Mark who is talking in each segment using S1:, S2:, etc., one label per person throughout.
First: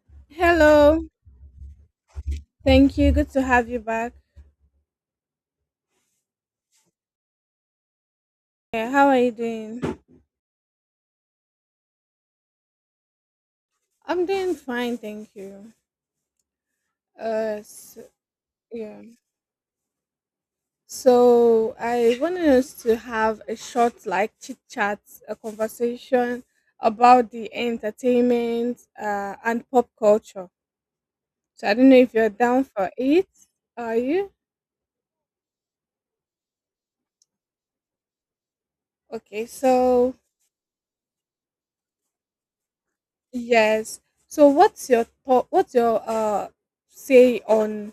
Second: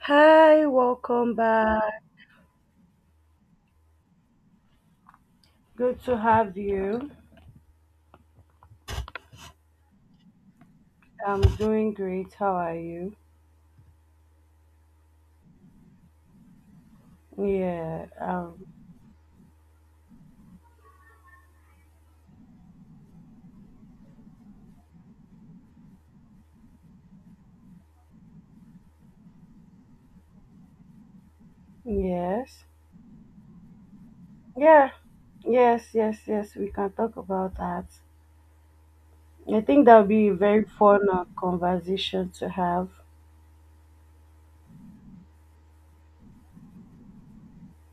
S1: Hi,
S2: Hello.
S1: welcome back.
S2: Thank you. Good to have you back.
S1: Good to have you.
S2: Yeah, how are you doing?
S1: I'm doing great. How are you?
S2: I'm doing fine, thank you. Uh, so,
S1: Yeah, um,
S2: yeah. So I wanted us to have a short, like chit chat, a conversation about the entertainment and pop culture. So I don't know if you're down
S1: yes.
S2: for it. Are you?
S1: Yeah, yes, yes, yes. We can talk about that.
S2: Okay.
S1: I think that'll be a very fun conversation to have.
S2: Yes. So what's your say on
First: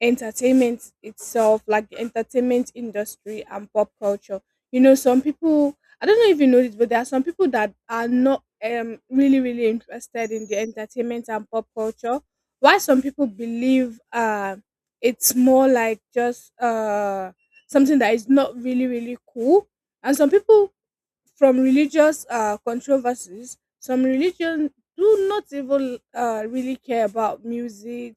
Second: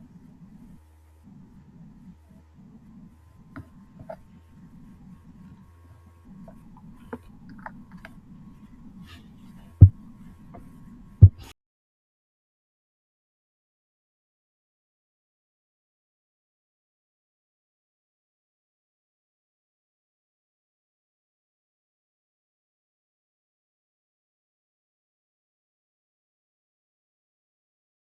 S2: entertainment itself, like the entertainment industry and pop culture? You know, some people, I don't know if you know this, but there are some people that are not really, really interested in the entertainment and pop culture. Why some people believe it's more like just something that is not really, really cool. And some people from religious controversies. Some religions do not even really care about music,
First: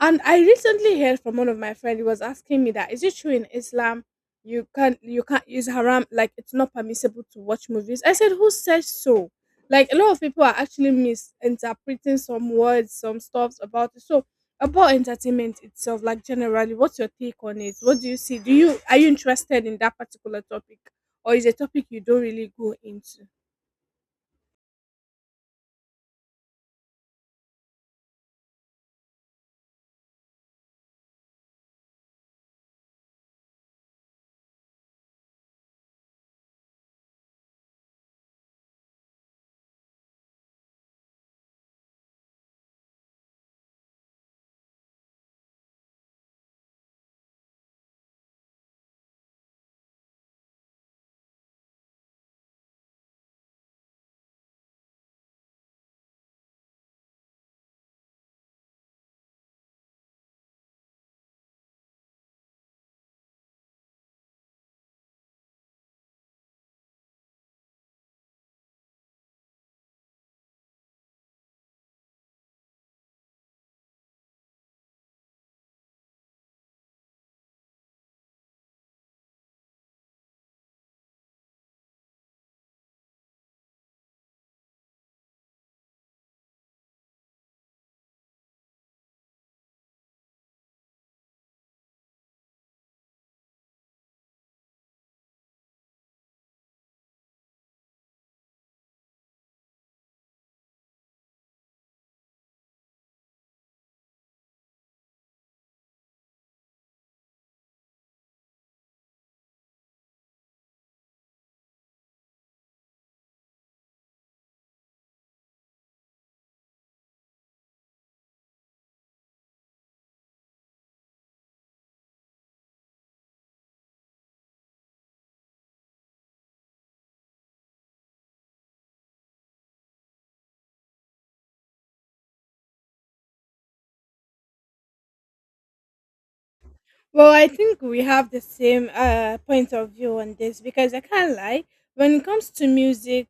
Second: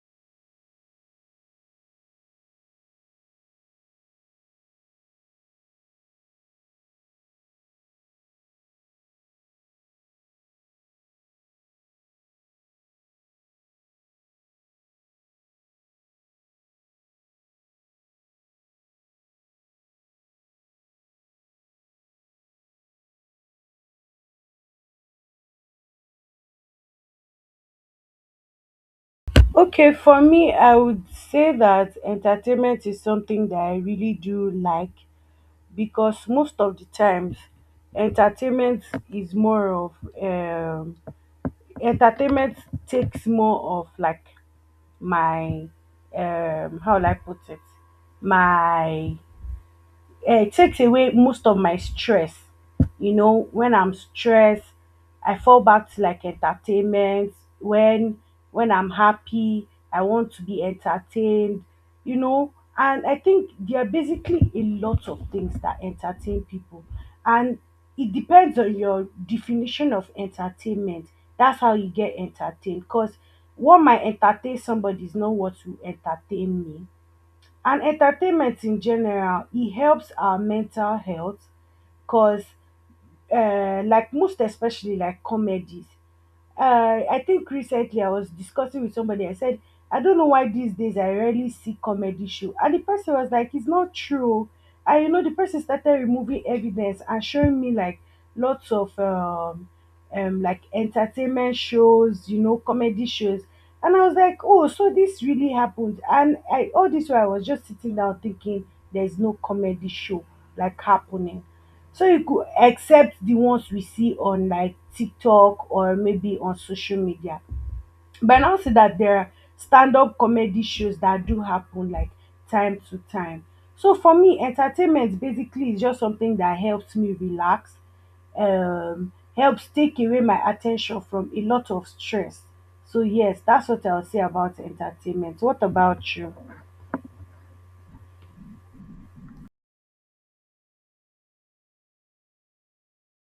S2: and I recently heard from one of my friends. He was asking me that is it true in Islam you can't use haram, like it's not permissible to watch movies? I said, who says so? Like, a lot of people are actually misinterpreting some words, some stuff about it. So about entertainment itself, like generally, what's your take on it? What do you see? Do you Are you interested in that particular topic, or is a topic you don't really go into?
S1: Okay, for me, I would say that entertainment is something that I really do like because most of the times, entertainment is more of um, entertainment takes more of like my how will I put it? My Takes away most of my stress. You know, when I'm stressed, I fall back to like entertainment. When when I'm happy, I want to be entertained. You know, and I think there are basically a lot of things that entertain people, and it depends on your definition of entertainment. That's how you get entertained. Cause what might entertain somebody is not what will entertain me, and entertainment in general, it helps our mental health, cause like most especially like comedies. I think recently I was discussing with somebody. I said, I don't know why these days I rarely see comedy show. And the person was like, it's not true. And you know, the person started removing evidence and showing me like lots of like entertainment shows, you know, comedy shows. And I was like, oh, so this really happened. And I all this while I was just sitting down thinking there's no comedy show like happening. So you could accept the ones we see on like TikTok or maybe on social media. But I now see that there are stand-up comedy shows that do happen like time to time. So for me, entertainment basically is just something that helps me relax, helps take away my attention from a lot of stress. So yes, that's what I'll say about entertainment. What about you?
S2: Well, I think we have the same point of view on this, because I can't lie. When it comes to music,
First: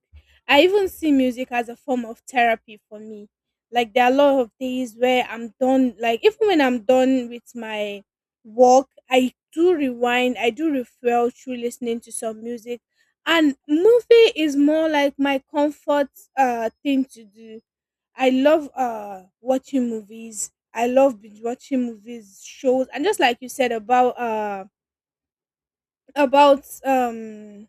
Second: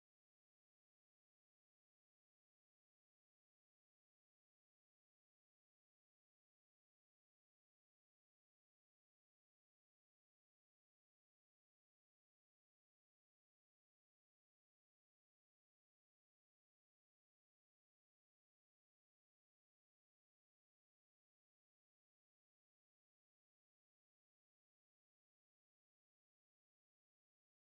S2: I even see music as a form of therapy for me. Like there are a lot of days where I'm done. Like even when I'm done with my work, I do rewind. I do refuel through listening to some music, and movie is more like my comfort thing to do. I love watching movies. I love binge watching movies, shows, and about um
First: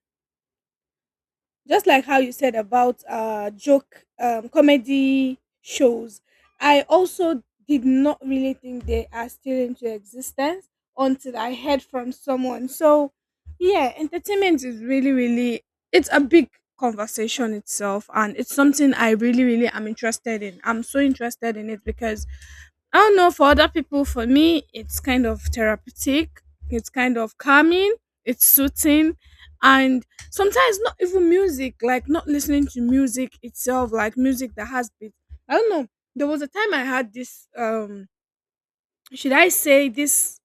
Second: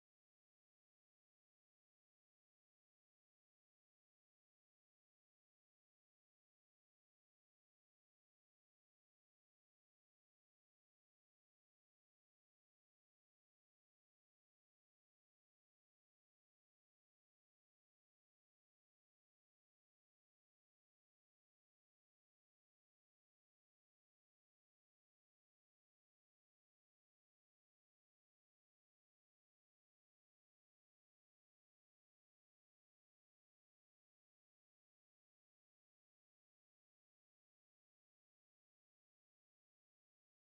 S2: just like how you said about joke comedy shows. I also did not really think they are still into existence until I heard from someone, so yeah, entertainment is really, really, it's a big conversation itself, and it's something I really, really am interested in. I'm so interested in it because I don't know for other people. For me, it's kind of therapeutic. It's kind of calming. It's soothing, and sometimes not even music, like not listening to music itself, like music that has beat. I don't know, there was a time I had this, should I say this,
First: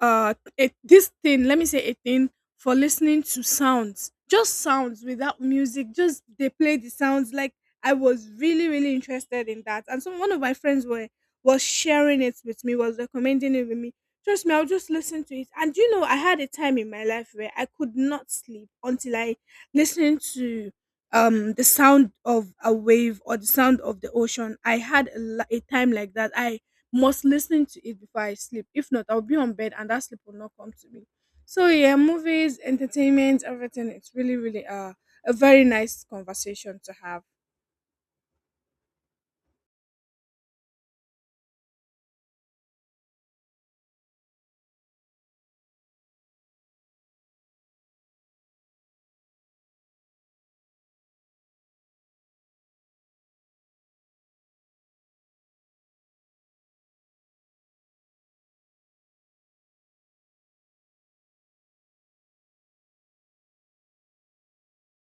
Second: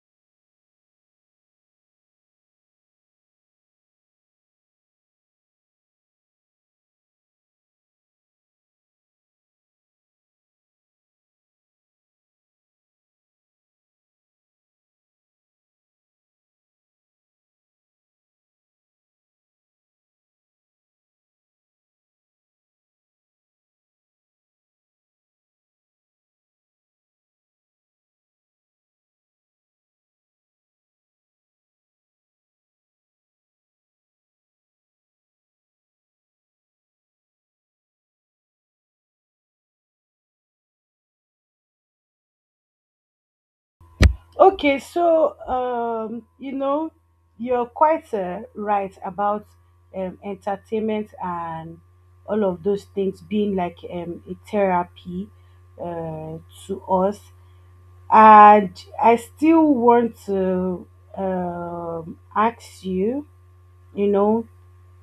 S2: this thing, let me say a thing, for listening to sounds, just sounds without music, just they play the sounds. Like I was really, really interested in that, and so one of my friends were was sharing it with me, was recommending it with me. Trust me, I'll just listen to it, and you know I had a time in my life where I could not sleep until I listened to the sound of a wave or the sound of the ocean. I had a time like that, I must listen to it before I sleep. If not, I'll be on bed and that sleep will not come to me. So yeah, movies, entertainment, everything. It's really, really a very nice conversation to have.
S1: Okay, so you know, you're quite right about entertainment and all of those things being like a therapy uh, to us. And I still want to ask you, you know,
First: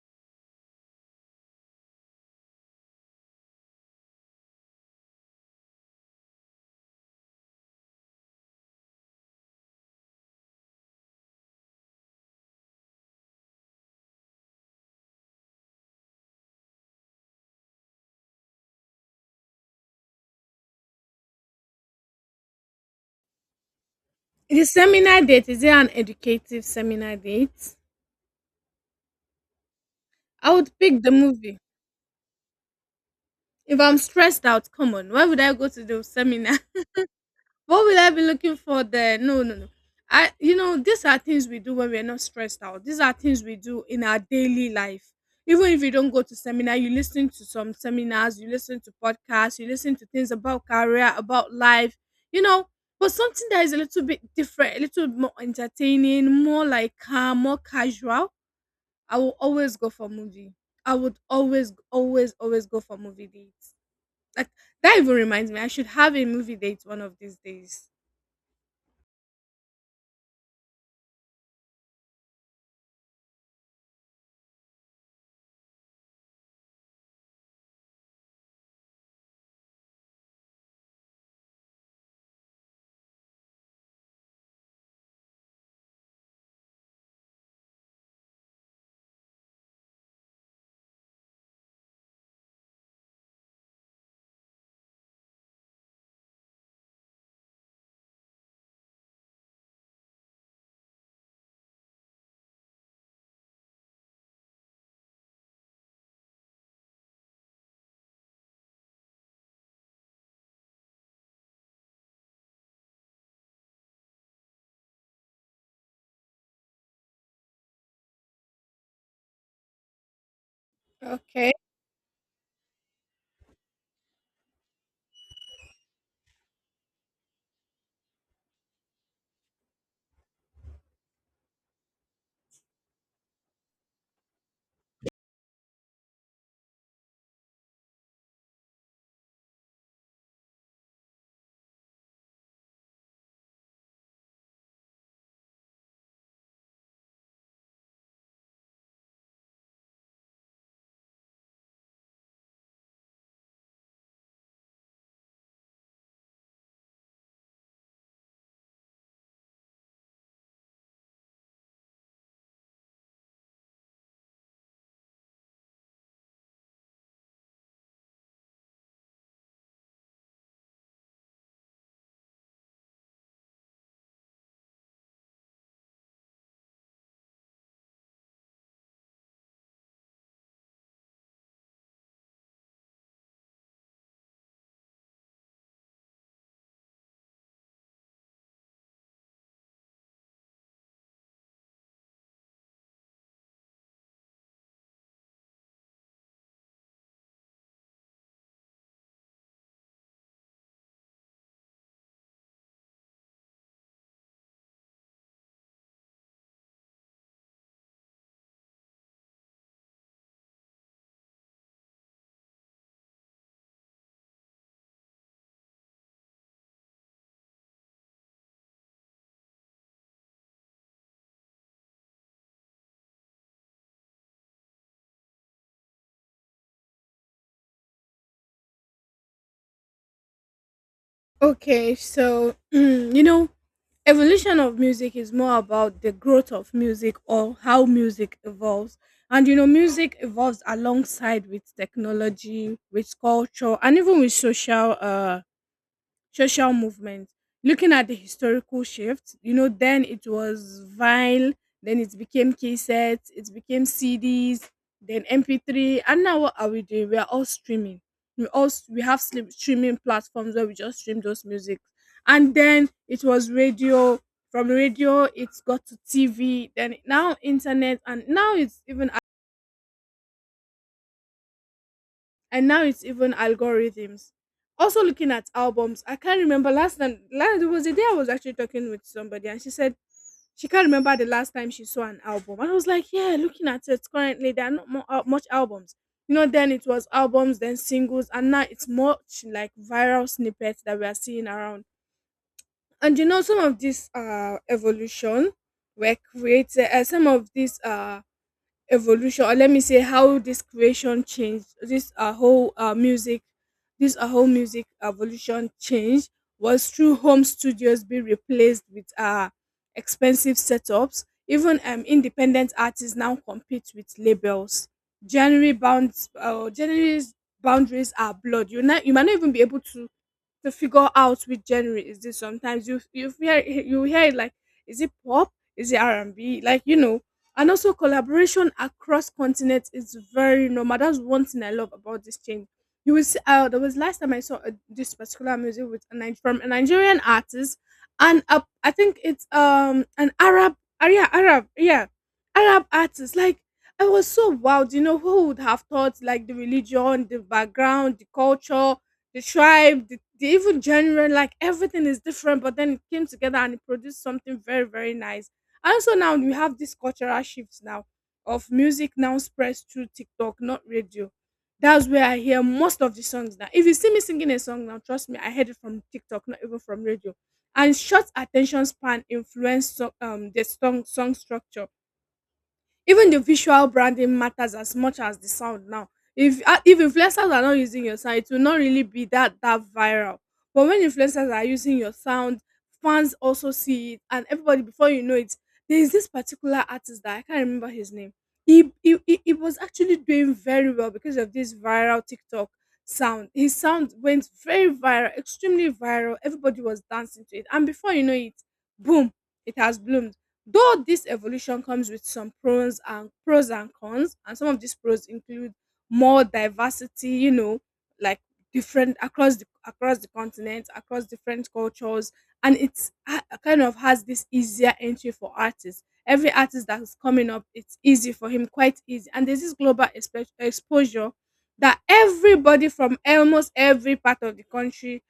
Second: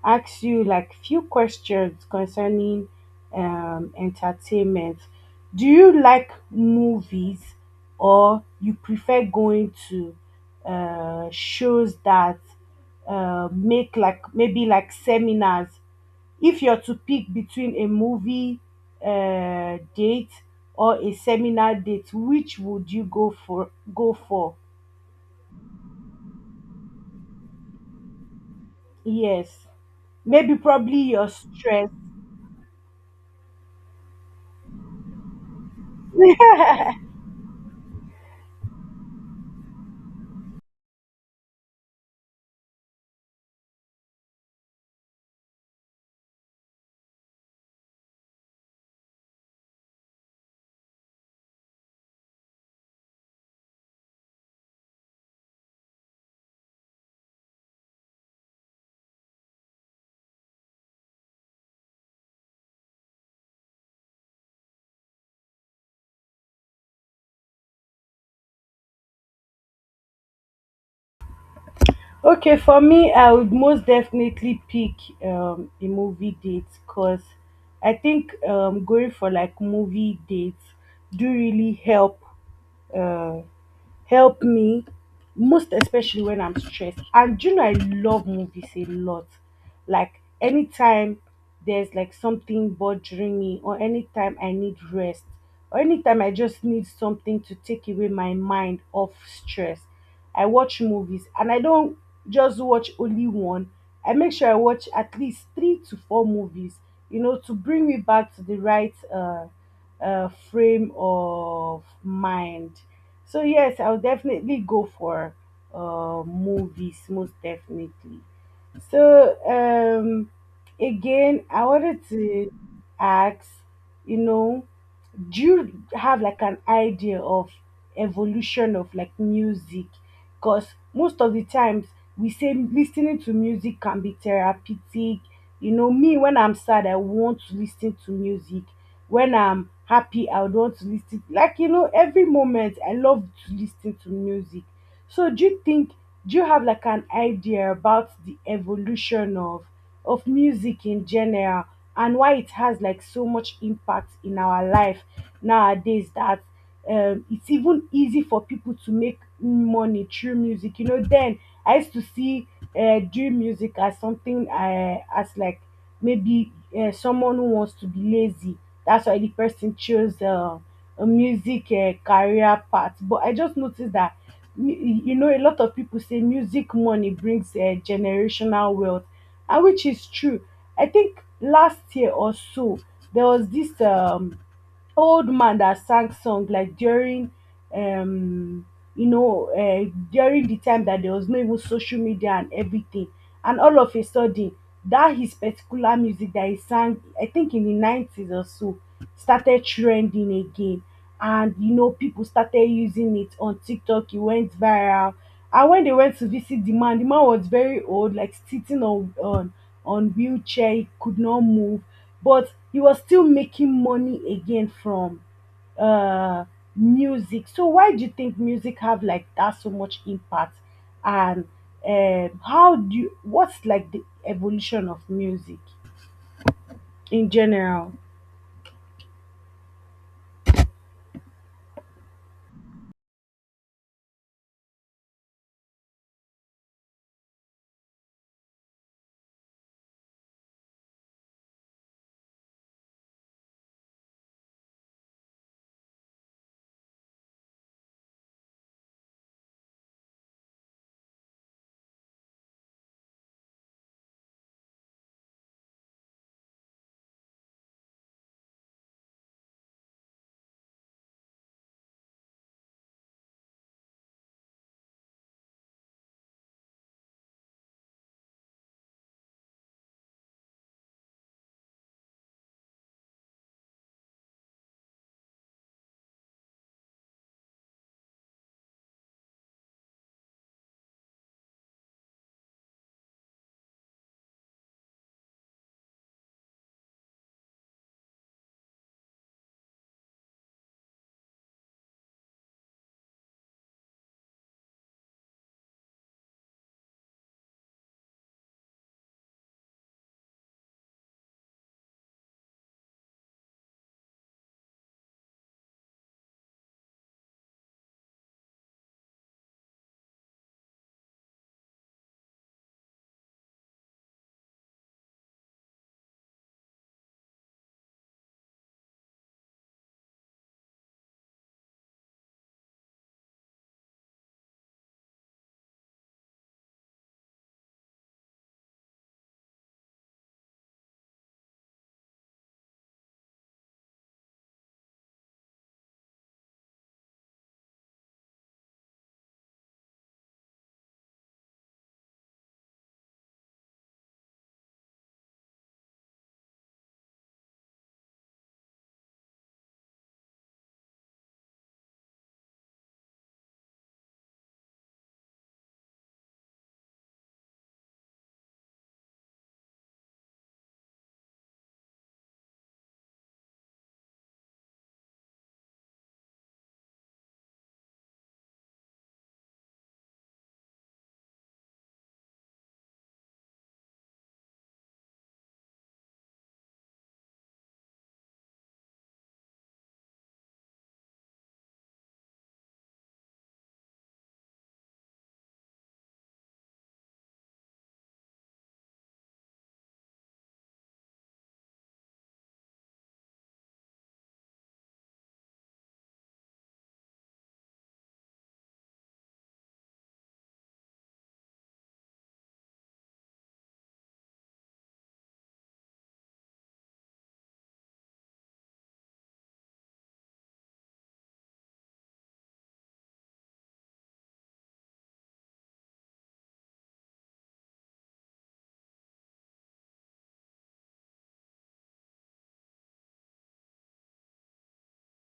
S1: ask you like few questions concerning entertainment. Do you like movies or you prefer going to shows that make like maybe like seminars? If you're to pick between a movie date or a seminar date, which would you go for? Go for
S2: The seminar date, is it an educative seminar date?
S1: yes,
S2: I
S1: maybe
S2: would pick the
S1: probably your
S2: movie.
S1: stress.
S2: If I'm stressed out, come on, why would I go to the seminar? What will I be looking for there? No, no, no. I, these are things we do when we're not stressed out. These are things we do in our daily life. Even if you don't go to seminar, you listen to some seminars, you listen to podcasts, you listen to things about career, about life, you know. But something that is a little bit different, a little more entertaining, more like calm, more casual. I will always go for movie. I would always, always, always go for movie dates, like that even reminds me, I should have a movie date one of these days.
S1: Okay, for me, I would most definitely pick a movie date because I think going for like movie dates do really help uh, help me most especially when I'm stressed. And you know, I love movies a lot. Like anytime there's like something bothering me, or anytime I need rest, or anytime I just need something to take away my mind off stress. I watch movies and I don't just watch only one. I make sure I watch at least three to four movies, you know, to bring me back to the right frame of mind. So, yes, I'll definitely go for movies, most definitely. So again,
S2: Okay.
S1: I wanted to ask, you know, do you have like an idea of evolution of like music? Because most of the times we say listening to music can be therapeutic. You know, me when I'm sad, I want to listen to music. When I'm happy, I would want to listen. Like you know, every moment I love to listen to music. So do you have like an idea about the evolution of music in general and why it has like so much impact in our life nowadays that it's even easy for people to make money through music. You know, then I used to see doing music as something as like maybe someone who wants to be lazy. That's why the person chose a music career path. But I just noticed that you know a lot of people say music money brings generational wealth, and which is true. I think last year or so there was this old man that sang song like during um you know during the time that there was no even social media and everything, and all of a sudden that his particular music that he sang I think in the 90s or so started trending again, and you know people started using it on TikTok. It went viral, and when they went to visit the man, the man was very old, like sitting on wheelchair. He could not move, but he was still making money again from uh, music. So why do you think music have like that so much impact? And how do you, what's like the evolution of music in general?
S2: Okay, so evolution of music is more about the growth of music or how music evolves. And music evolves alongside with technology, with culture, and even with social movement. Looking at the historical shift, then it was vinyl, then it became cassettes, it became CDs, then MP3, and now what are we doing? We are all streaming. We all we have streaming platforms where we just stream those music, and then it was radio. From radio, it's got to TV. Then now internet, and now it's even algorithms. Also looking at albums, I can't remember last time. Last There was a day I was actually talking with somebody, and she said she can't remember the last time she saw an album. And I was like, yeah, looking at it currently, there are not more, much albums. You know, then it was albums, then singles, and now it's much like viral snippets that we are seeing around. And some of this evolution were created, some of these evolution, or let me say how this creation changed this whole music, this whole music evolution change, was through home studios being replaced with expensive setups. Even independent artists now compete with labels. January's boundaries are blurred. You not you might not even be able to figure out which genre is this. Sometimes you hear it like, is it pop, is it r&b, like, you know. And also collaboration across continents is very normal. That's one thing I love about this change. You will see, there was last time I saw this particular music with from a Nigerian artist, and I think it's an Arab, yeah, Arab, yeah, Arab artist, like I was so wild, you know, who would have thought, like the religion, the background, the culture, the tribe, the even genre, like everything is different, but then it came together and it produced something very, very nice. And also now we have this cultural shift now of music now spreads through TikTok, not radio. That's where I hear most of the songs now. If you see me singing a song now, trust me, I heard it from TikTok, not even from radio. And short attention span influence so, the song structure, even the visual branding matters as much as the sound now. If if influencers are not using your sound, it will not really be that viral. But when influencers are using your sound, fans also see it, and everybody, before you know it, there is this particular artist that I can't remember his name. He was actually doing very well because of this viral TikTok sound. His sound went very viral, extremely viral, everybody was dancing to it, and before you know it, boom, it has bloomed. Though this evolution comes with some pros and cons, and some of these pros include more diversity, you know, like different across the continent, across different cultures, and it's kind of has this easier entry for artists. Every artist that is coming up, it's easy for him, quite easy. And there's this global exposure that everybody from almost every part of the country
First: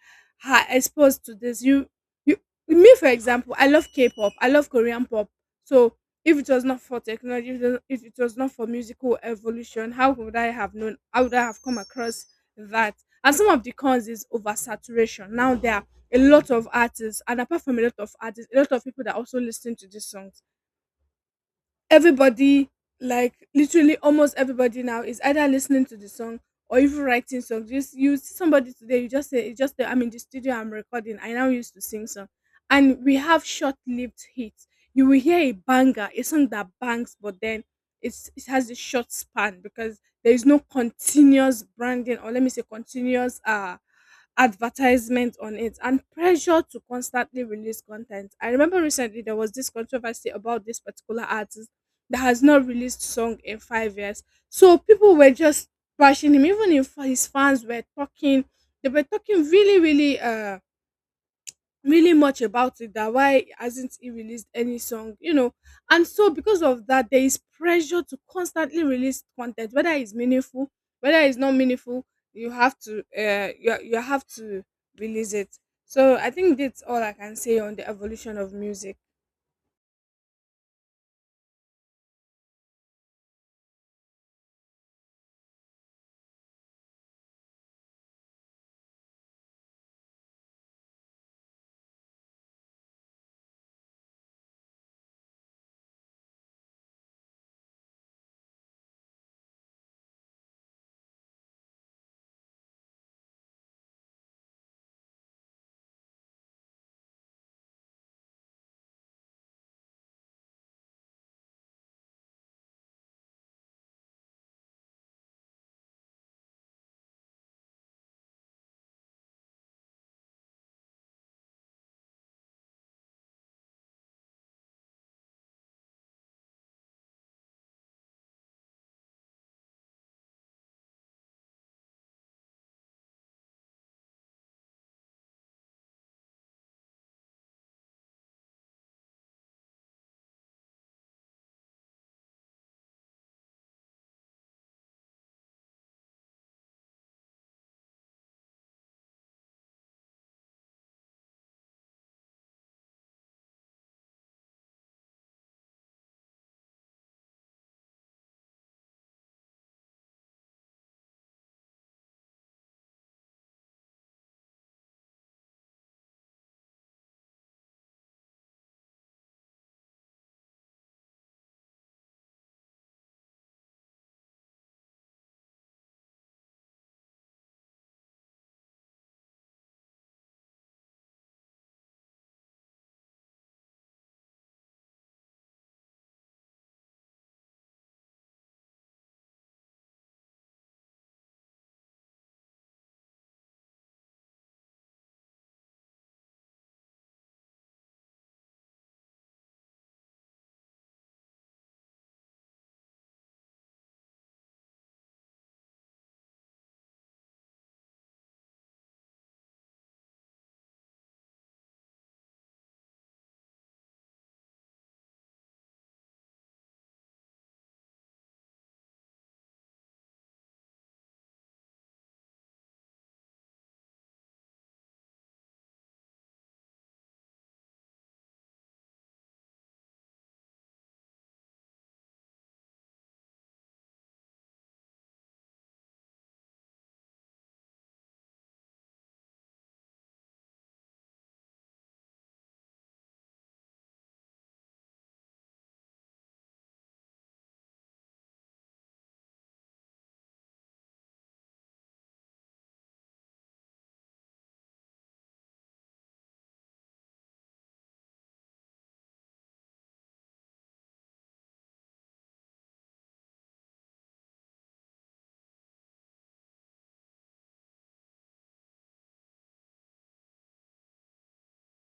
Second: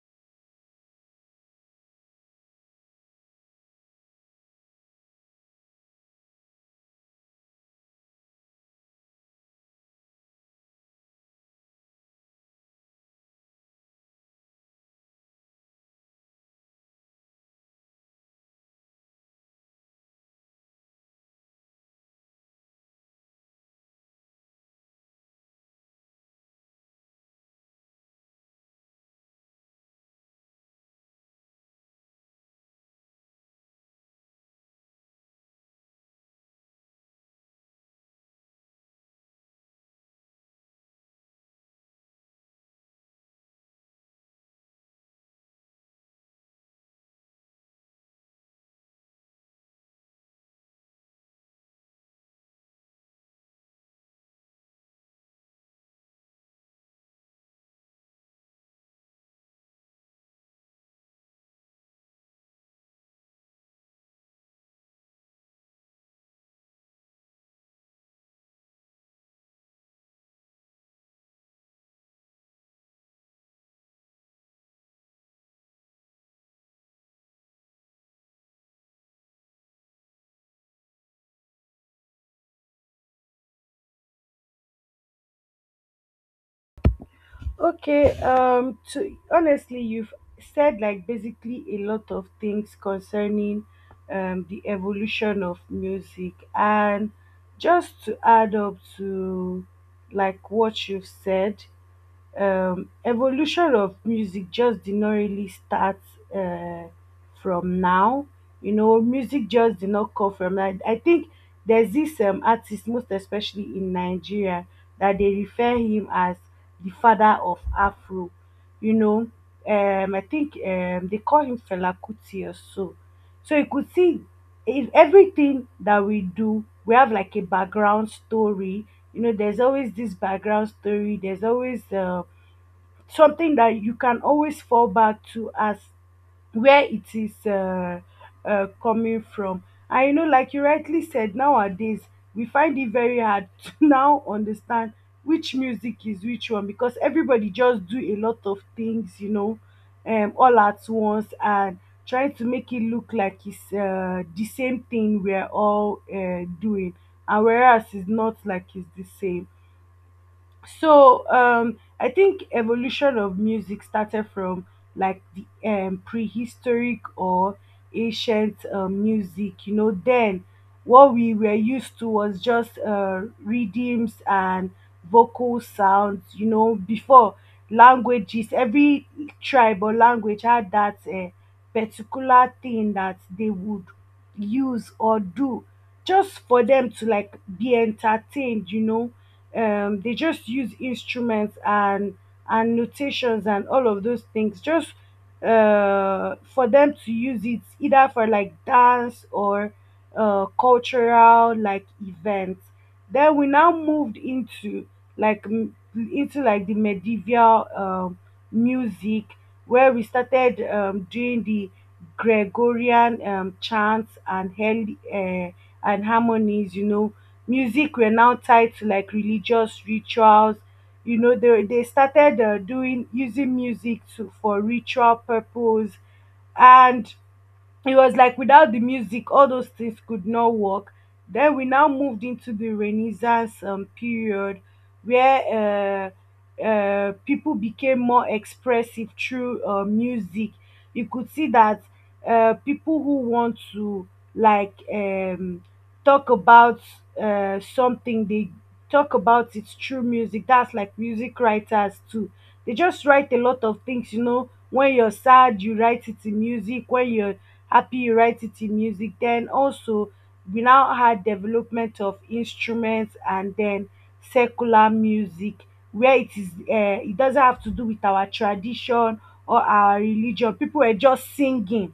S2: are exposed to this. You, Me, for example, I love K-pop, I love Korean pop, so if it was not for technology, if it was not for musical evolution, how would I have known? How would I have come across that? And some of the cons is oversaturation. Now there are a lot of artists, and apart from a lot of artists, a lot of people that also listen to this song. Everybody, like literally almost everybody now, is either listening to the song or even writing songs. Just you see somebody today, you just say, it's just that I'm in the studio, I'm recording. I now used to sing song, and we have short-lived hits. You will hear a banger, a song that bangs, but then it has a short span because there is no continuous branding, or let me say continuous advertisement on it, and pressure to constantly release content. I remember recently there was this controversy about this particular artist that has not released song in 5 years. So people were just bashing him. Even if his fans were talking, they were talking really, really, really much about it. That why hasn't he released any song? You know, and so because of that, there is pressure to constantly release content, whether it's meaningful, whether it's not meaningful. You have to, you have to release it. So I think that's all I can say on the evolution of music.
S1: Okay, to honestly, you've said like basically a lot of things concerning the evolution of music, and just to add up to like what you've said, evolution of music just did not really start uh, from now. You know, music just did not come from that. I think there's this artist, most especially in Nigeria, that they refer him as the father of Afro. You know, I think they call him Fela Kuti or so. So you could see if everything that we do, we have like a background story. You know, there's always this background story. There's always something that you can always fall back to as where it is coming from. And you know, like you rightly said, nowadays we find it very hard to now understand which music is which one because everybody just do a lot of things, you know, all at once and trying to make it look like it's the same thing we're all doing, and whereas it's not like it's the same. So I think evolution of music started from like the prehistoric or ancient music. You know, then what we were used to was just rhythms and vocal sounds, you know, before languages. Every tribe or language had that particular thing that they would use or do just for them to like be entertained. You know, they just use instruments and notations and all of those things just for them to use it either for like dance or cultural like events. Then we now moved into into like the medieval music, where we started doing the Gregorian chants and and harmonies. You know, music were now tied to like religious rituals. You know, they started doing using music to for ritual purpose, and it was like without the music all those things could not work. Then we now moved into the renaissance period, where people became more expressive through music. You could see that people who want to like talk about something, they talk about it through music. That's like music writers too. They just write a lot of things. You know, when you're sad you write it in music, when you're Happy Urartity music. Then also we now had development of instruments and then secular music, where it is it doesn't have to do with our tradition or our religion. People were just singing,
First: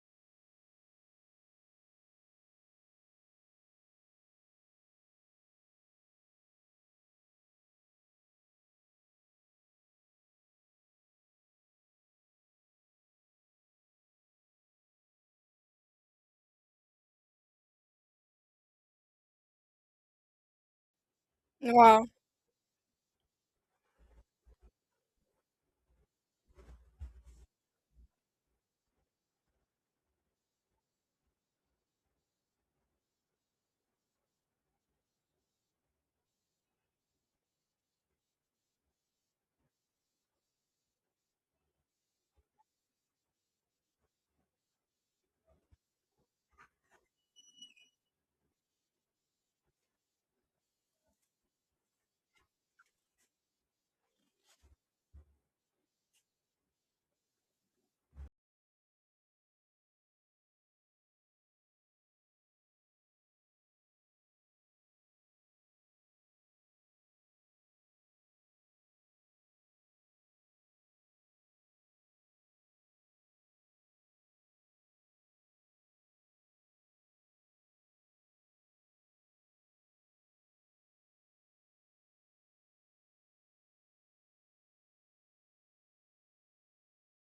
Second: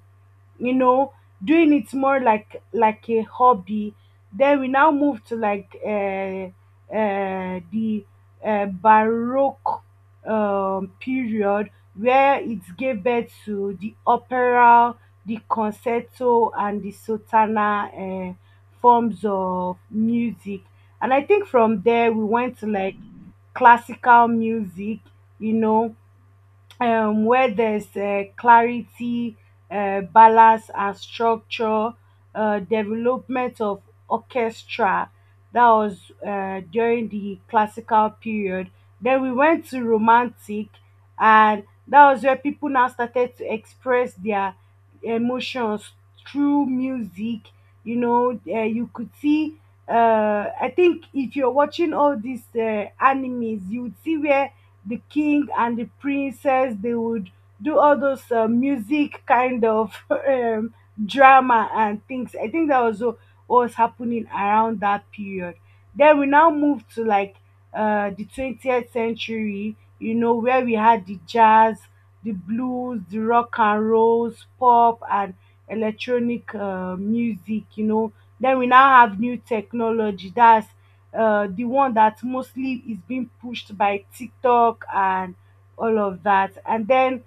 S1: you know, doing it more like a hobby. Then we now move to like the baroque period, where it gave birth to the opera, the concerto, and the sotana uh, forms of music. And I think from
S2: Wow.
S1: there we went to like classical music, you know, where there's clarity, balance, and structure, development of orchestra. That was during the classical period. Then we went to romantic, and that was where people now started to express their emotions through music. You know, you could see. I think if you're watching all these animes, you would see where the king and the princess they would do all those music kind of um, drama and things. I think that was what was happening around that period. Then we now move to like the 20th century, you know, where we had the jazz, the blues, the rock and rolls, pop, and electronic music. You know, then we now have new technology, that's the one that mostly is being pushed by TikTok and all of that. And then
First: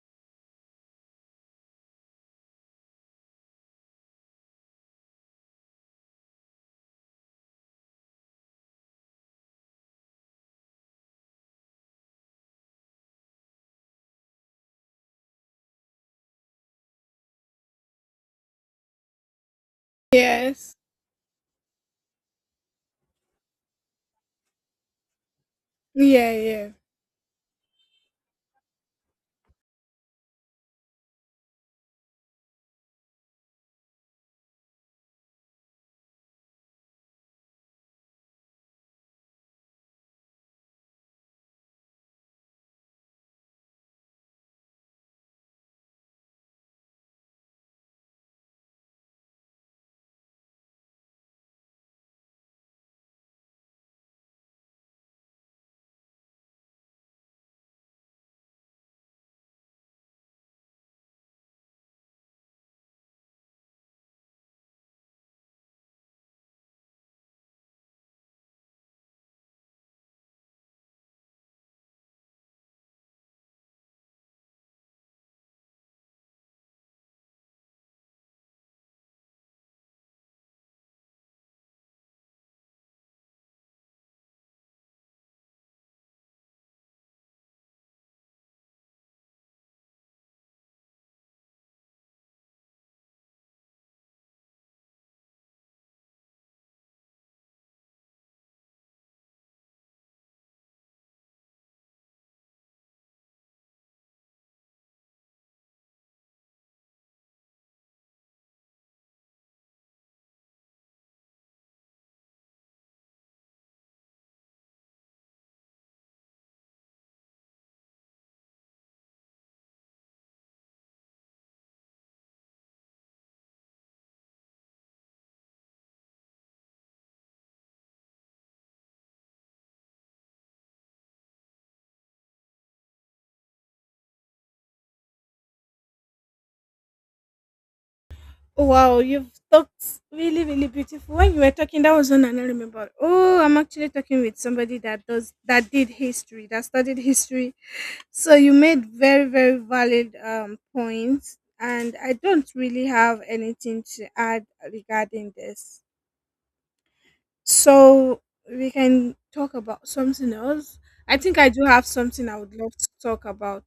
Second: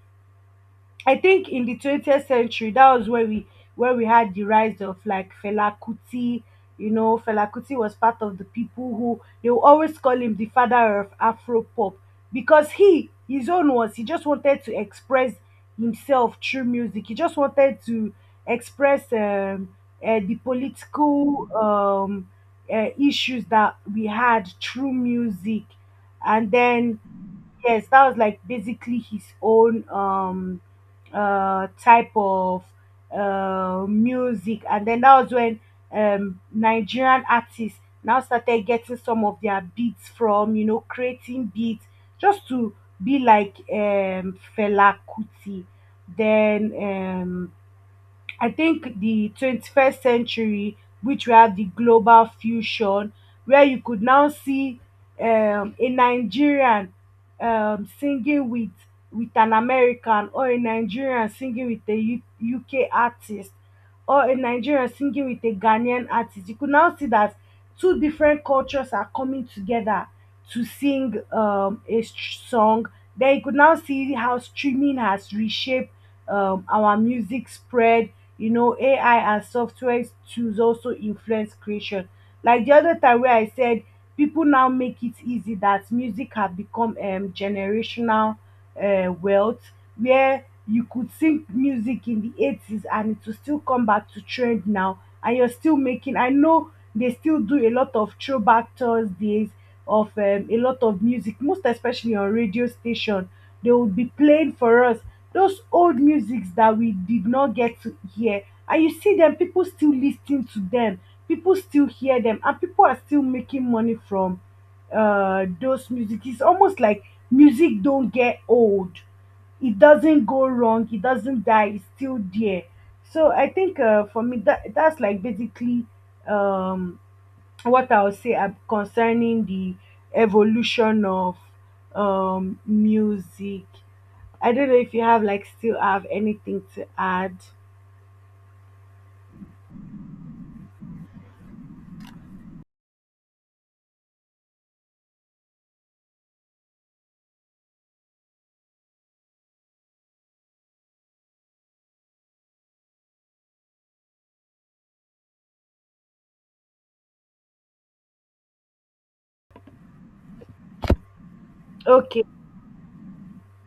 S1: I think in the 20th century, that was where we had the rise of like Fela Kuti. You know, Fela Kuti was part of the people who they will always call him the father of Afro pop because he his own was he just wanted to express himself through music. He just wanted to express the
S2: Yes.
S1: political issues that we had through music,
S2: Yeah.
S1: and
S2: Yeah.
S1: then yes that was like basically his own type of music. And then that was when Nigerian artists now started getting some of their beats from, you know, creating beats just to be like Fela Kuti. Then I think the 21st century, which we have the global fusion, where you could now see a Nigerian singing with an American, or a Nigerian singing with a UK artist, or a Nigerian singing with a Ghanaian artist. You could now see that two different cultures are coming together to sing a song. Then you could now see how streaming has reshaped our music spread. You know, AI and software tools also influence creation. Like the other time where I said, people now make it easy that music have become generational wealth, where you could sing music in the 80s and it will still come back to trend now and you're still making. I know they still do a lot of throwback Thursdays of a lot of music, most especially on radio station. They will be playing for us those old musics that we did not get to hear, and you see them people still listening to them, people still hear them, and people are still making money from those music. It's almost like music don't get old, it doesn't go wrong, it doesn't die, it's still there. So I think for me that's like basically um what I'll say concerning the evolution of music. I don't know if you have like still have anything to add.
S2: Wow, you've talked really, really beautiful. When you were talking, that was one I now remember. Oh, I'm actually talking with somebody that does that did history, that studied history. So you made very, very valid points, and I don't really have anything to add regarding this. So we can talk about something else. I think I do have
S1: Okay.
S2: something I would love to talk about,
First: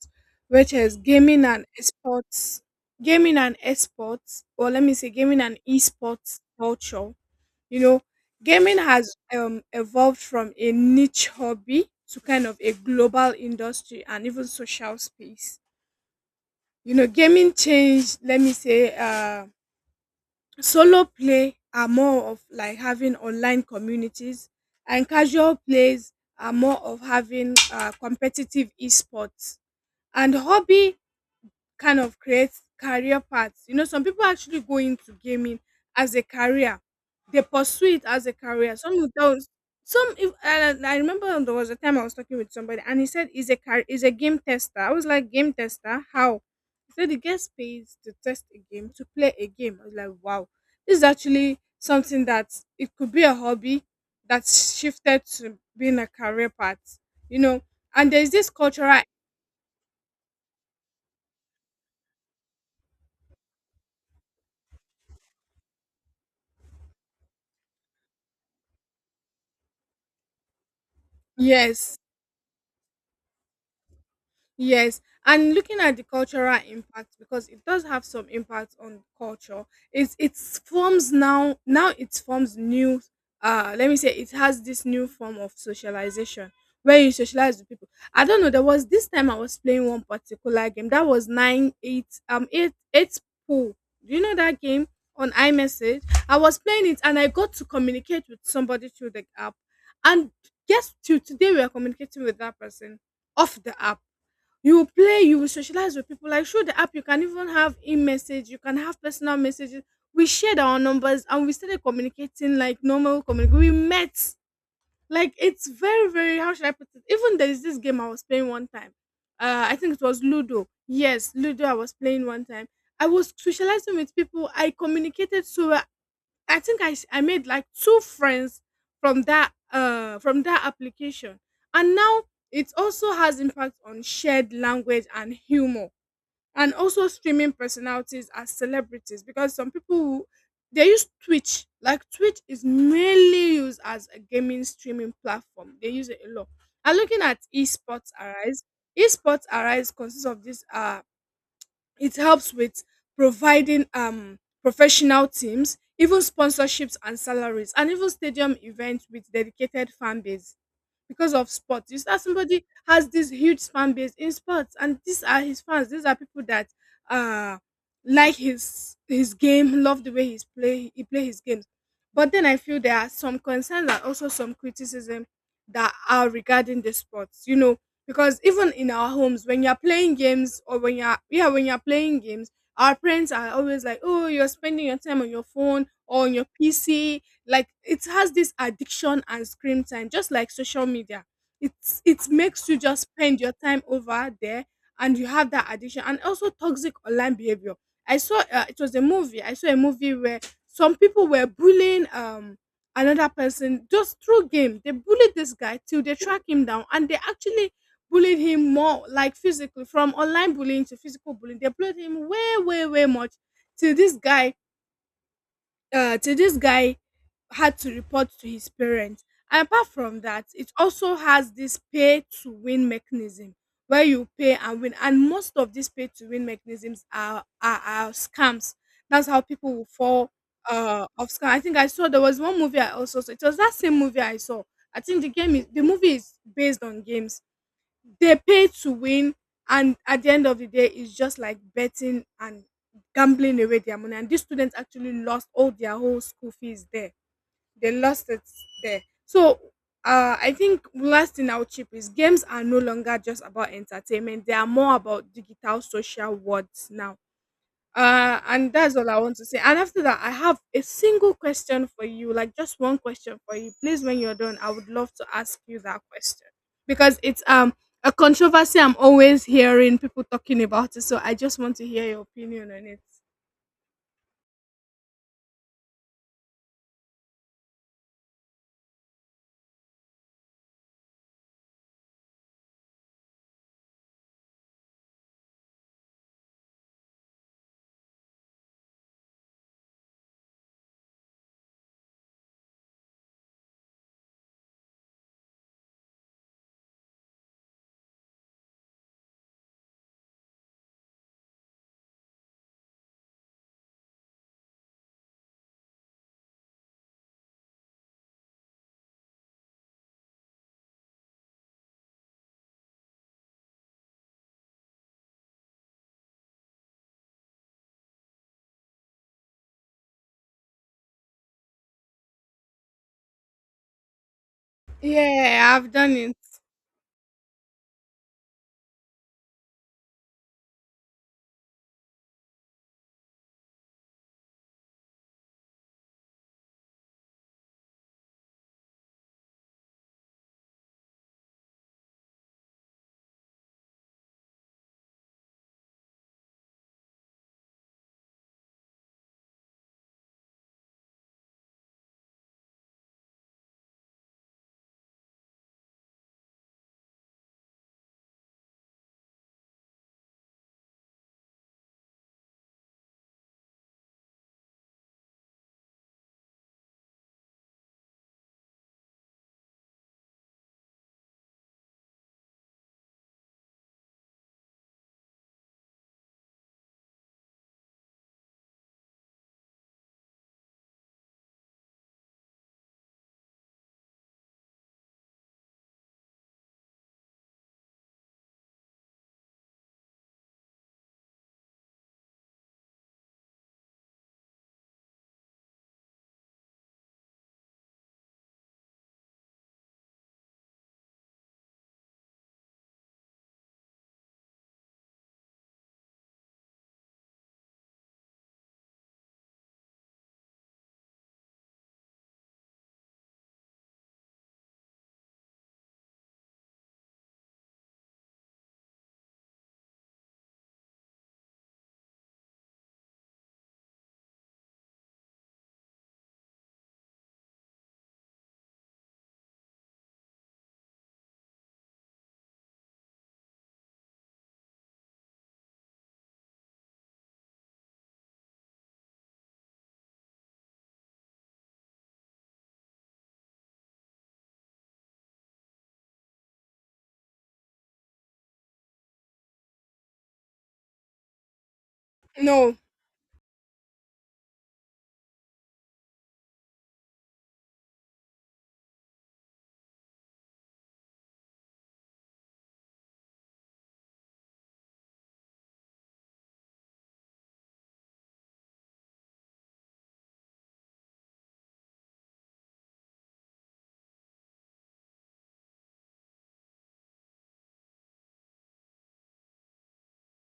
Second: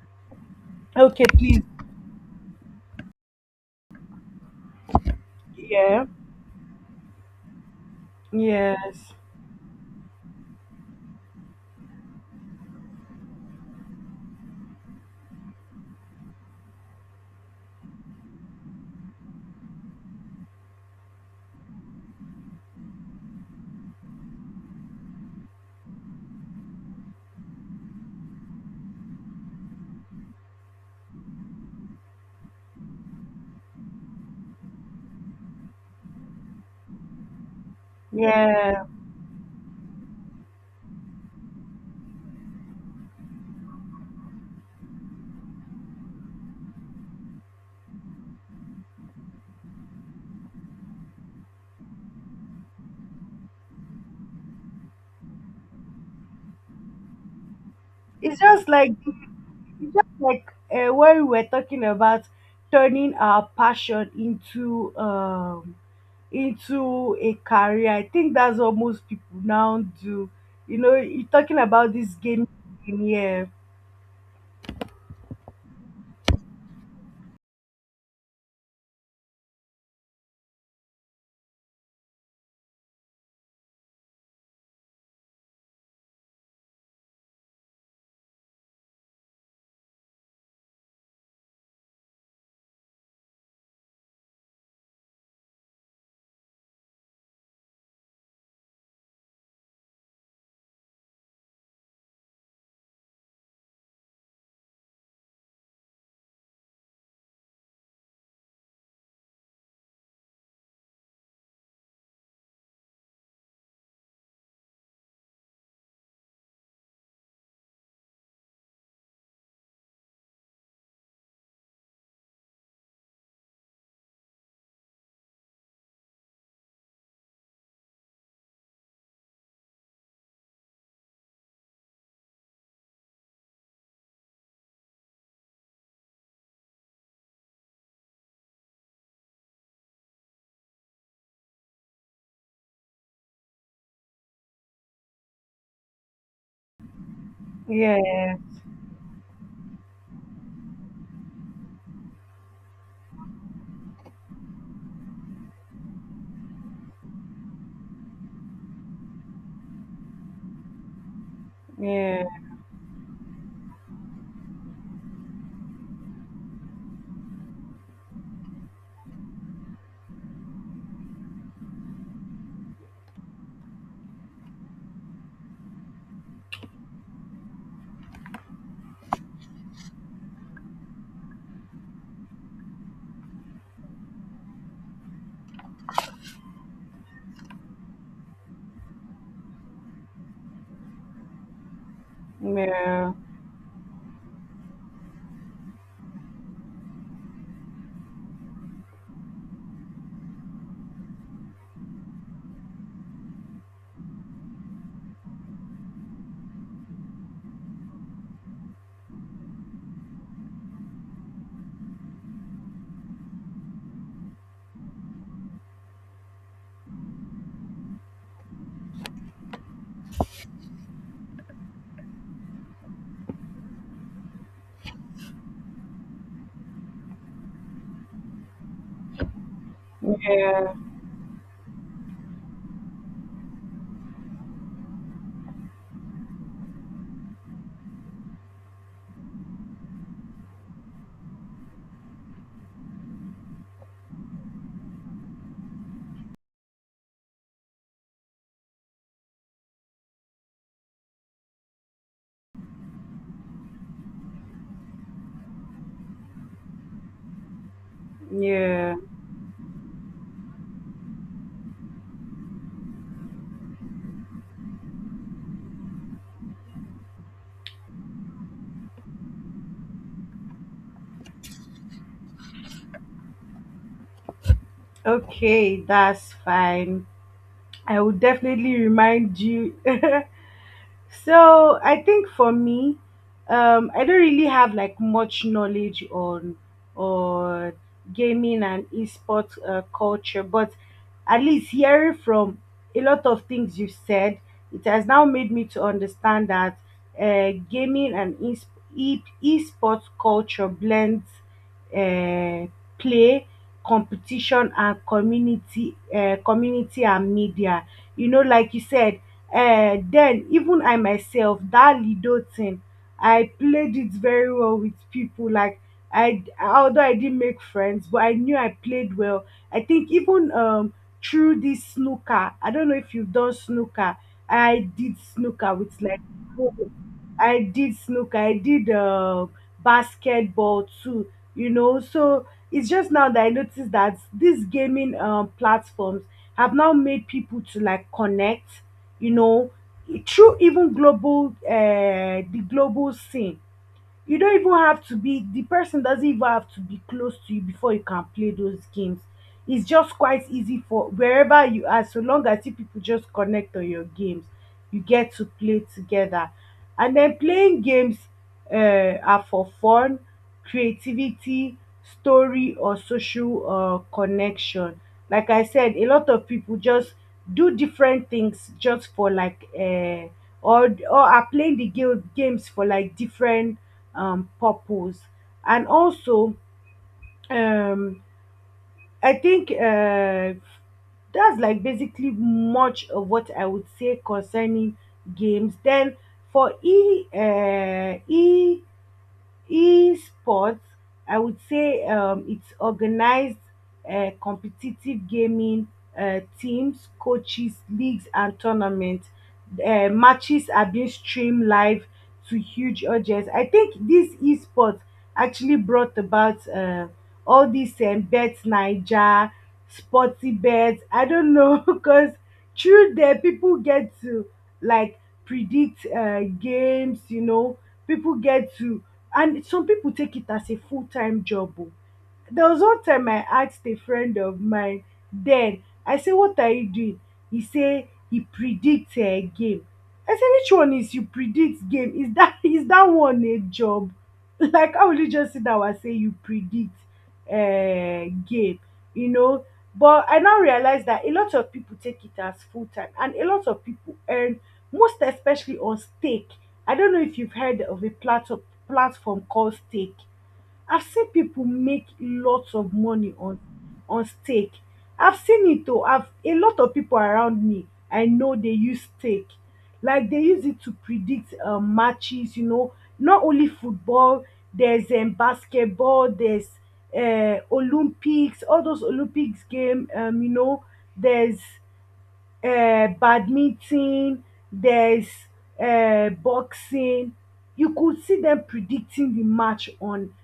S2: which is
S1: Okay,
S2: gaming
S1: please.
S2: and esports. Gaming and esports, or let me say, gaming and
S1: Yeah.
S2: esports culture. You know, gaming
S1: Yes.
S2: has evolved from a niche hobby to kind of a global industry and even social space. You know, gaming changed, let me say, solo play are more of like having online communities, and casual plays are more of having competitive esports. And hobby kind of creates career paths. You know, some people actually go into gaming as a career. They pursue it as a career.
S1: Yeah.
S2: Some of those, some. If, and I remember there was a time I was talking with somebody, and he said he's a game tester. I was like, game tester? How? So the guest pays to test a game, to play a game. I was like, wow, this is actually something that it could be a hobby that's shifted to being a career path, you know. And there's
S1: It's
S2: this
S1: just like
S2: cultural,
S1: it's just like when we were talking about turning our passion into a career. I think that's what most people now do. You know, you're talking about
S2: yes.
S1: this game, yeah.
S2: Yes, and looking at the cultural impact because it does have some impact on culture. It's it forms now now it forms new let me say it has this new form of socialization where you socialize with people. I don't know, there was this time I was playing one particular game that was nine eight eight eight pool. Do you know that game on iMessage? I was playing it and I got to communicate with somebody through the app. And guess till today we are communicating with that person off the app. You will play, you will socialize with people like through the app. You can even have in message, you can have personal messages. We shared our numbers and we started communicating like normal communication. We met, like, it's very, very, how should I put it? Even there is this game I was playing one time, I think it was ludo. Yes, ludo, I was playing one time. I was socializing with people, I communicated so well. I think I made like two friends from that application, and now it also has impact on shared language and humor, and also streaming personalities as celebrities because some people who, they use Twitch. Like Twitch is mainly used as a gaming streaming platform. They use it a lot. And looking at
S1: Yeah,
S2: esports arise consists of this it helps with providing professional teams, even sponsorships and salaries and even stadium events with dedicated fan base because of sports. You start,
S1: yeah,
S2: somebody has this huge fan base in sports, and these are his fans. These are people that uh like his game, love the way he play his games. But then I feel there are some concerns and also some criticism that are regarding the sports. You know, because even in our homes, when you're playing games or when you're yeah when you're playing games, our parents are always like, oh, you're spending your time on your phone or on your PC. Like it has this addiction and screen time, just like social media. It's, it makes you just
S1: yeah,
S2: spend your time over there, and you have that addiction, and also toxic online behavior. I saw, it was a movie, I saw a movie where some people were bullying another person just through game. They bullied this guy till they track him down and they actually bullied him more like physically. From online bullying to physical bullying, they bullied him way way way much till this guy uh, till this guy had to report to his parents. And apart from that, it also has this pay to win mechanism where you pay and win. And most of these pay to win mechanisms are scams. That's how people will fall
S1: yeah,
S2: off scam. I think I saw, there was one movie I also saw. It was that same movie I saw. I think the game is the movie is based on games. They pay to win, and at the end of the day it's just like betting and gambling away their money, and these students actually lost all their whole school fees there. They lost it there. So I think last thing I'll chip is games are no longer just about entertainment. They are more about digital social worlds now. And that's
S1: yeah.
S2: all I want to say. And after that, I have a single question for you, like just one question for you. Please, when you're done, I would love to ask you that question because it's a controversy I'm always hearing people talking about it. So I just want to hear your opinion on it.
S1: Okay, that's fine. I will definitely remind you So I think for me, I don't really have like much knowledge on on gaming and esports culture, but at least hearing from a lot of things you said, it has now made me to understand that gaming and esports culture blends uh, play, competition, and community community and media. You know, like you said, then even I myself, that lido thing, I played it very well with people. Like, I although I didn't make friends, but I knew I played well. I think even through this snooker, I don't know if you've done snooker. I did snooker
S2: Yeah, I've
S1: with
S2: done
S1: like
S2: it.
S1: I did snooker, I did basketball too, you know. So it's just now that I noticed that these gaming platforms have now made people to like connect, you know, through even global, the global scene. You don't even have to be, the person doesn't even have to be close to you before you can play those games. It's just quite easy for wherever you are, so long as you people just connect on your games, you get to play together. And then playing games are for fun, creativity, story, or social connection. Like I said, a lot of people just do different things just for like, or are playing the game, games for like different purpose. And also, um, I think that's like basically much of what I would say concerning games. Then for e e esports, I would say it's organized competitive gaming, teams, coaches, leagues, and tournaments. Matches are being streamed live to huge audience. I think this esports actually brought about all these bet naija, sporty bet, I don't know because through there people get to like predict games, you know, people get to, and some people take it as a full-time job, oh. There was one time I asked a friend of mine then, I say, "What are you doing?" He say he predict a game. I say, "Which one is you predict game? Is that is that one a job?" Like how will you just sit down and say you predict game? You know? But I now realize that a lot of people take it as full time and a lot of people earn, most especially on stake. I don't know if you've heard of a platform called stake. I've seen people make
S2: No.
S1: lots of money on steak. I've seen it though. I've a lot of people around me, I know they use steak. Like they use it to predict matches, you know, not only football, there's basketball, there's Olympics, all those Olympics game, you know, there's badminton, there's boxing. You could see them predicting the match on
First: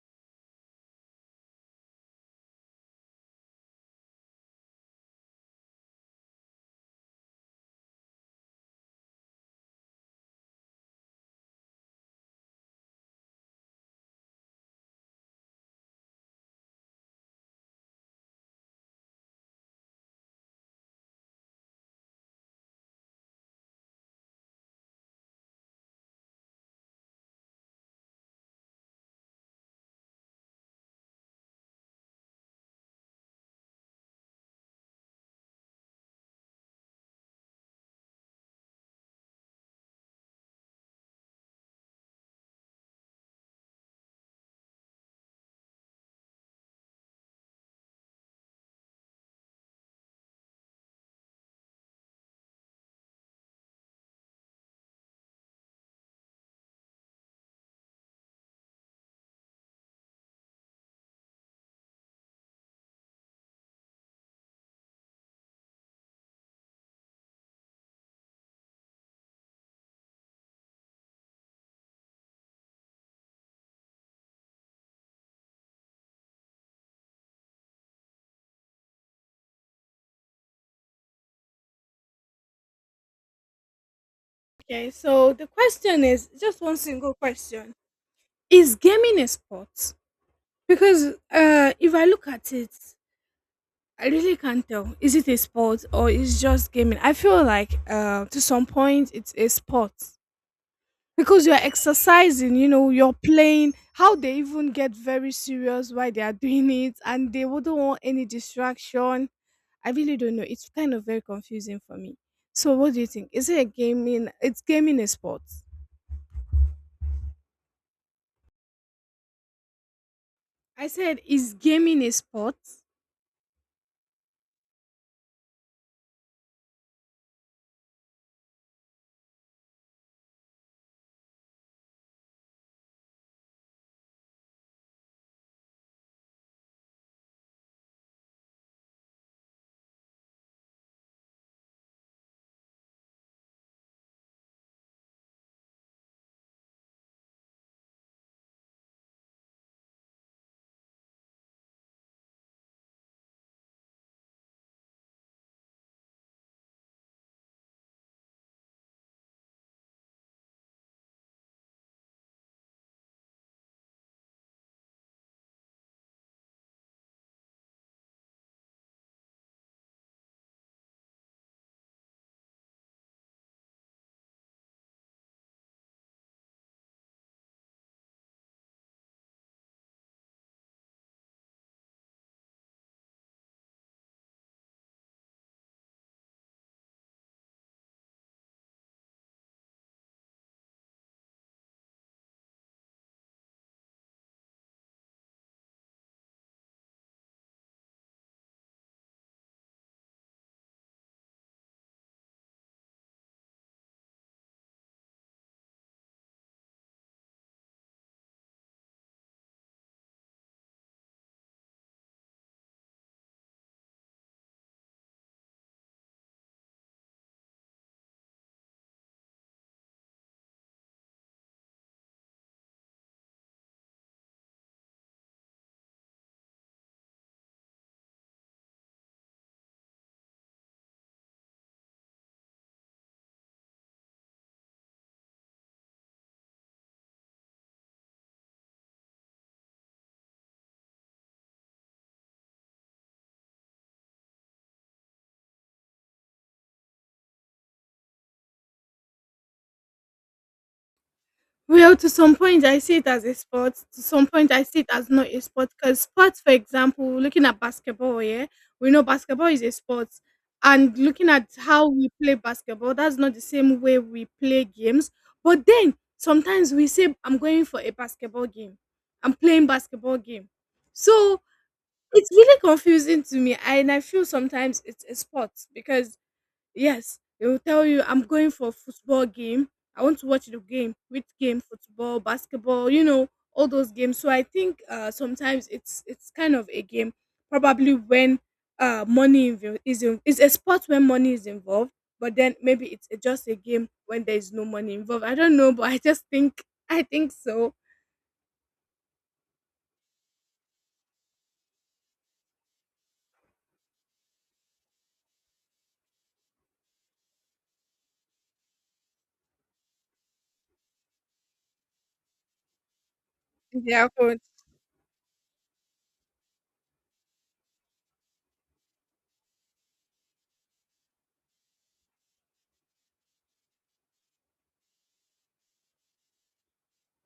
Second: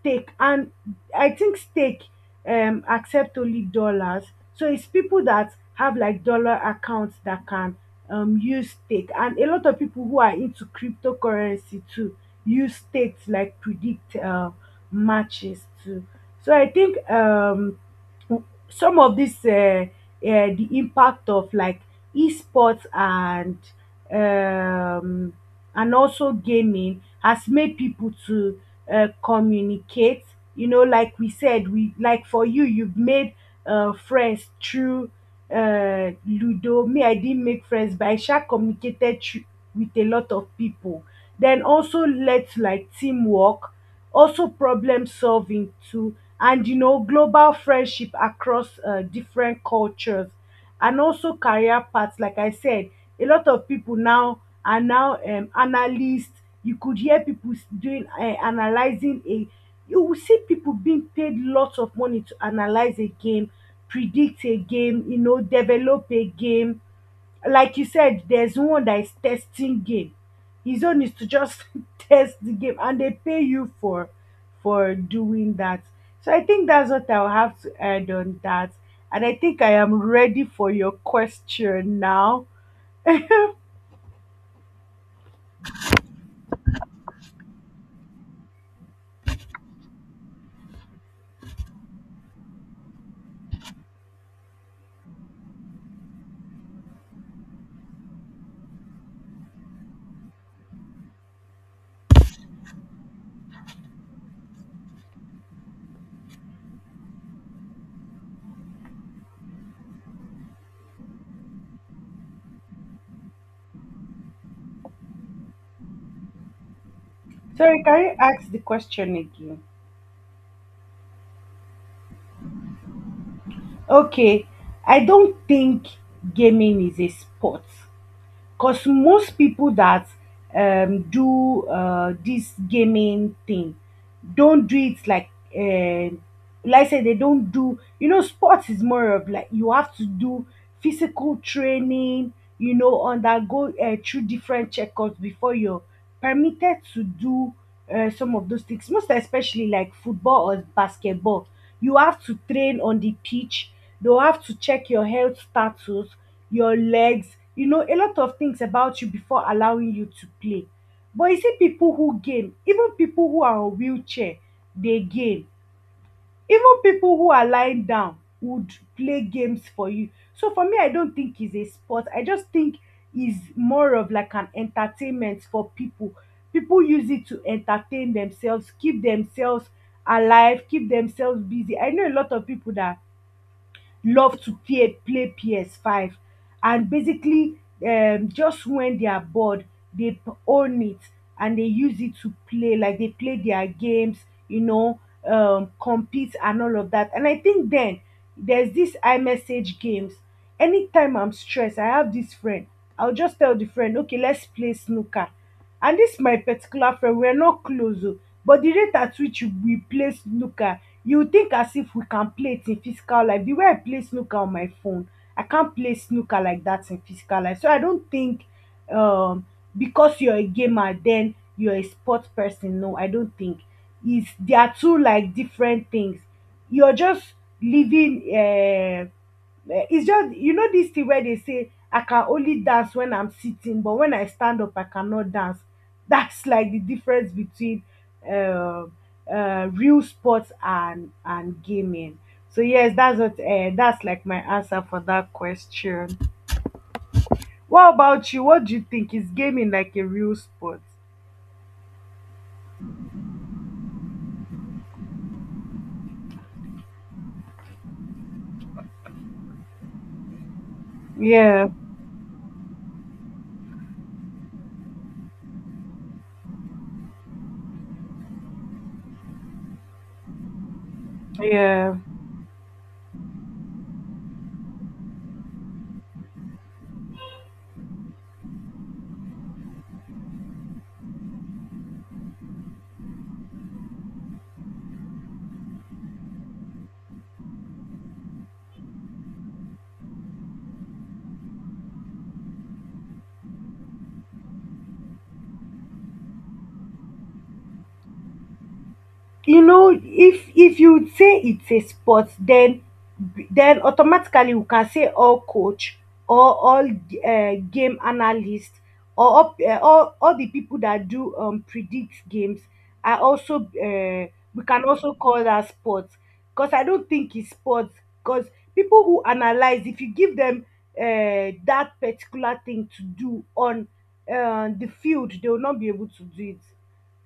S1: stake. And I think stake accept only dollars. So it's people that have like dollar accounts that can use stake. And a lot of people who are into cryptocurrency too use stake to like predict matches too. So I think some of this the impact of like esports um, and also gaming has made people to communicate. You know, like we said, we like for you, you've made friends through ludo, me I didn't make friends but I sha communicated through, with a lot of people. Then also led to like teamwork, also problem solving too, and you know, global friendship across different cultures, and also career paths. Like I said, a lot of people now are now analysts. You could hear people doing analyzing a. You will see people being paid lots of money to analyze a game, predict a game, you know, develop a game. Like you said, there's one that is testing game. His own is to just test the game, and they pay you for doing that. So I think that's what I'll have to add on that. And I think I am ready for your question now.
S2: Okay, so the question is just one single question. Is gaming a sport? Because if I look at it, I really can't tell. Is it a sport or is just gaming? I feel like to some point it's a sport because you're exercising. You know, you're playing. How they even get very serious while they are doing it, and they wouldn't want any distraction. I really don't know. It's kind of very confusing for me. So, what do you think? Is it a gaming? It's gaming a sport.
S1: Sorry, can you ask the question again?
S2: I said, is gaming a sport?
S1: Okay, I don't think gaming is a sport. Because most people that do this gaming thing don't do it uh like I said, they don't do, you know, sports is more of like you have to do physical training, you know, undergo through different checkups before you're permitted to do some of those things, most especially like football or basketball. You have to train on the pitch. They'll have to check your health status, your legs, you know, a lot of things about you before allowing you to play. But you see people who game, even people who are on wheelchair, they game, even people who are lying down would play games for you. So for me, I don't think it's a sport. I just think is more of like an entertainment for people. People use it to entertain themselves, keep themselves alive, keep themselves busy. I know a lot of people that love to play PS5 and basically just when they are bored they own it and they use it to play, like they play their games, you know, compete and all of that. And I think then there's this iMessage games. Anytime I'm stressed, I have this friend, I'll just tell the friend, "Okay, let's play snooker." And this my particular friend, we are not close o, but the rate at which we play snooker, you would think as if we can play it in physical life. The way I play snooker on my phone, I can't play snooker like that in physical life. So I don't think um because you're a gamer then you're a sports person. No, I don't think it's, they are two like different things. You're just living it's just, you know, this thing where they say I can only dance when I'm sitting but when I stand up I cannot dance. That's like the difference between uh, real sports and gaming. So yes, that's what that's like my answer for that question. What about you? What do you think? Is gaming like a real sport?
S2: Well, to some point, I see it as a sport. To some point, I see it as not a sport. Because sports, for example, looking at basketball, yeah, we know basketball is a sport. And looking at
S1: Yeah,
S2: how we play basketball, that's not the same way we play games. But then sometimes we say, I'm going for a basketball game. I'm playing basketball game. So
S1: yeah.
S2: it's really confusing to me. And I feel sometimes it's a sport because yes, they will tell you I'm going for football game. I want to watch the game. Which game? Football, basketball, you know, all those games. So I think sometimes it's kind of a game. Probably when money is in, it's a sport when money is involved, but then maybe it's a- just a game when there is no money involved. I don't know, but I just think I think so.
S1: You know, if you would say it's a sport, then automatically we can say all coach or all game analyst or all the people that do predict games are also
S2: Yeah, but-
S1: we can also call that sports. Because I don't think it's sports, because people who analyze, if you give them that particular thing to do on the field, they will not be able to do it,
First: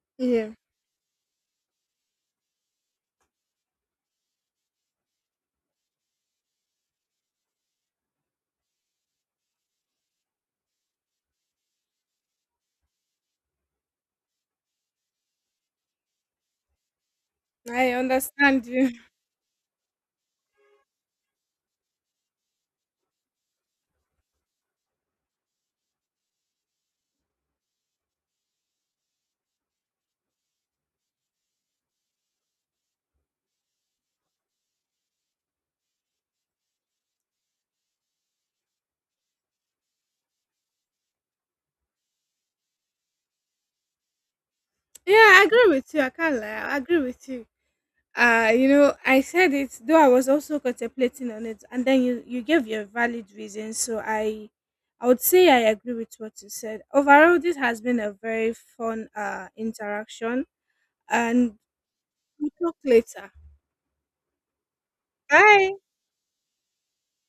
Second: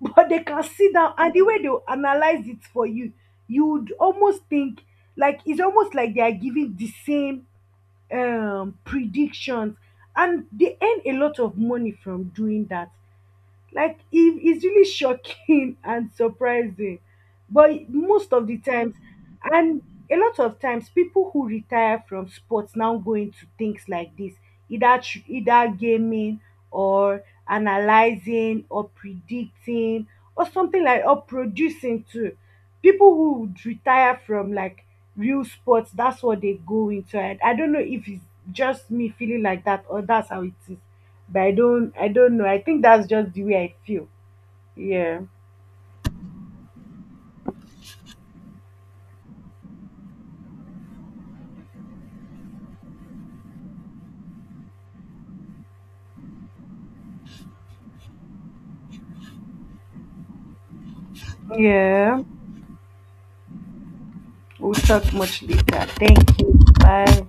S1: but they
S2: yeah,
S1: can sit down and the way they will analyze it for you, you would almost think like it's almost like they are giving the same predictions, and they earn a lot of money from doing that. Like it is really shocking and surprising. But
S2: I
S1: most of the
S2: understand you.
S1: times, and a lot of times, people who retire from sports now go into things like this, either either gaming or analyzing or predicting or something like or producing too. People who would retire from like real sports, that's what they go into. I don't know if it's just me feeling like that or that's how it is, but I don't, I don't know, I think that's just the way I feel.
S2: Yeah,
S1: Yeah.
S2: I agree with you. I can't lie. I agree with you. You know, I said it though, I was also contemplating on it, and then you gave your valid reason, so I would say I agree with what you said. Overall, this has been a very fun interaction, and
S1: Yeah,
S2: we talk later.
S1: we'll talk much
S2: Bye.
S1: later. Thank you. Bye.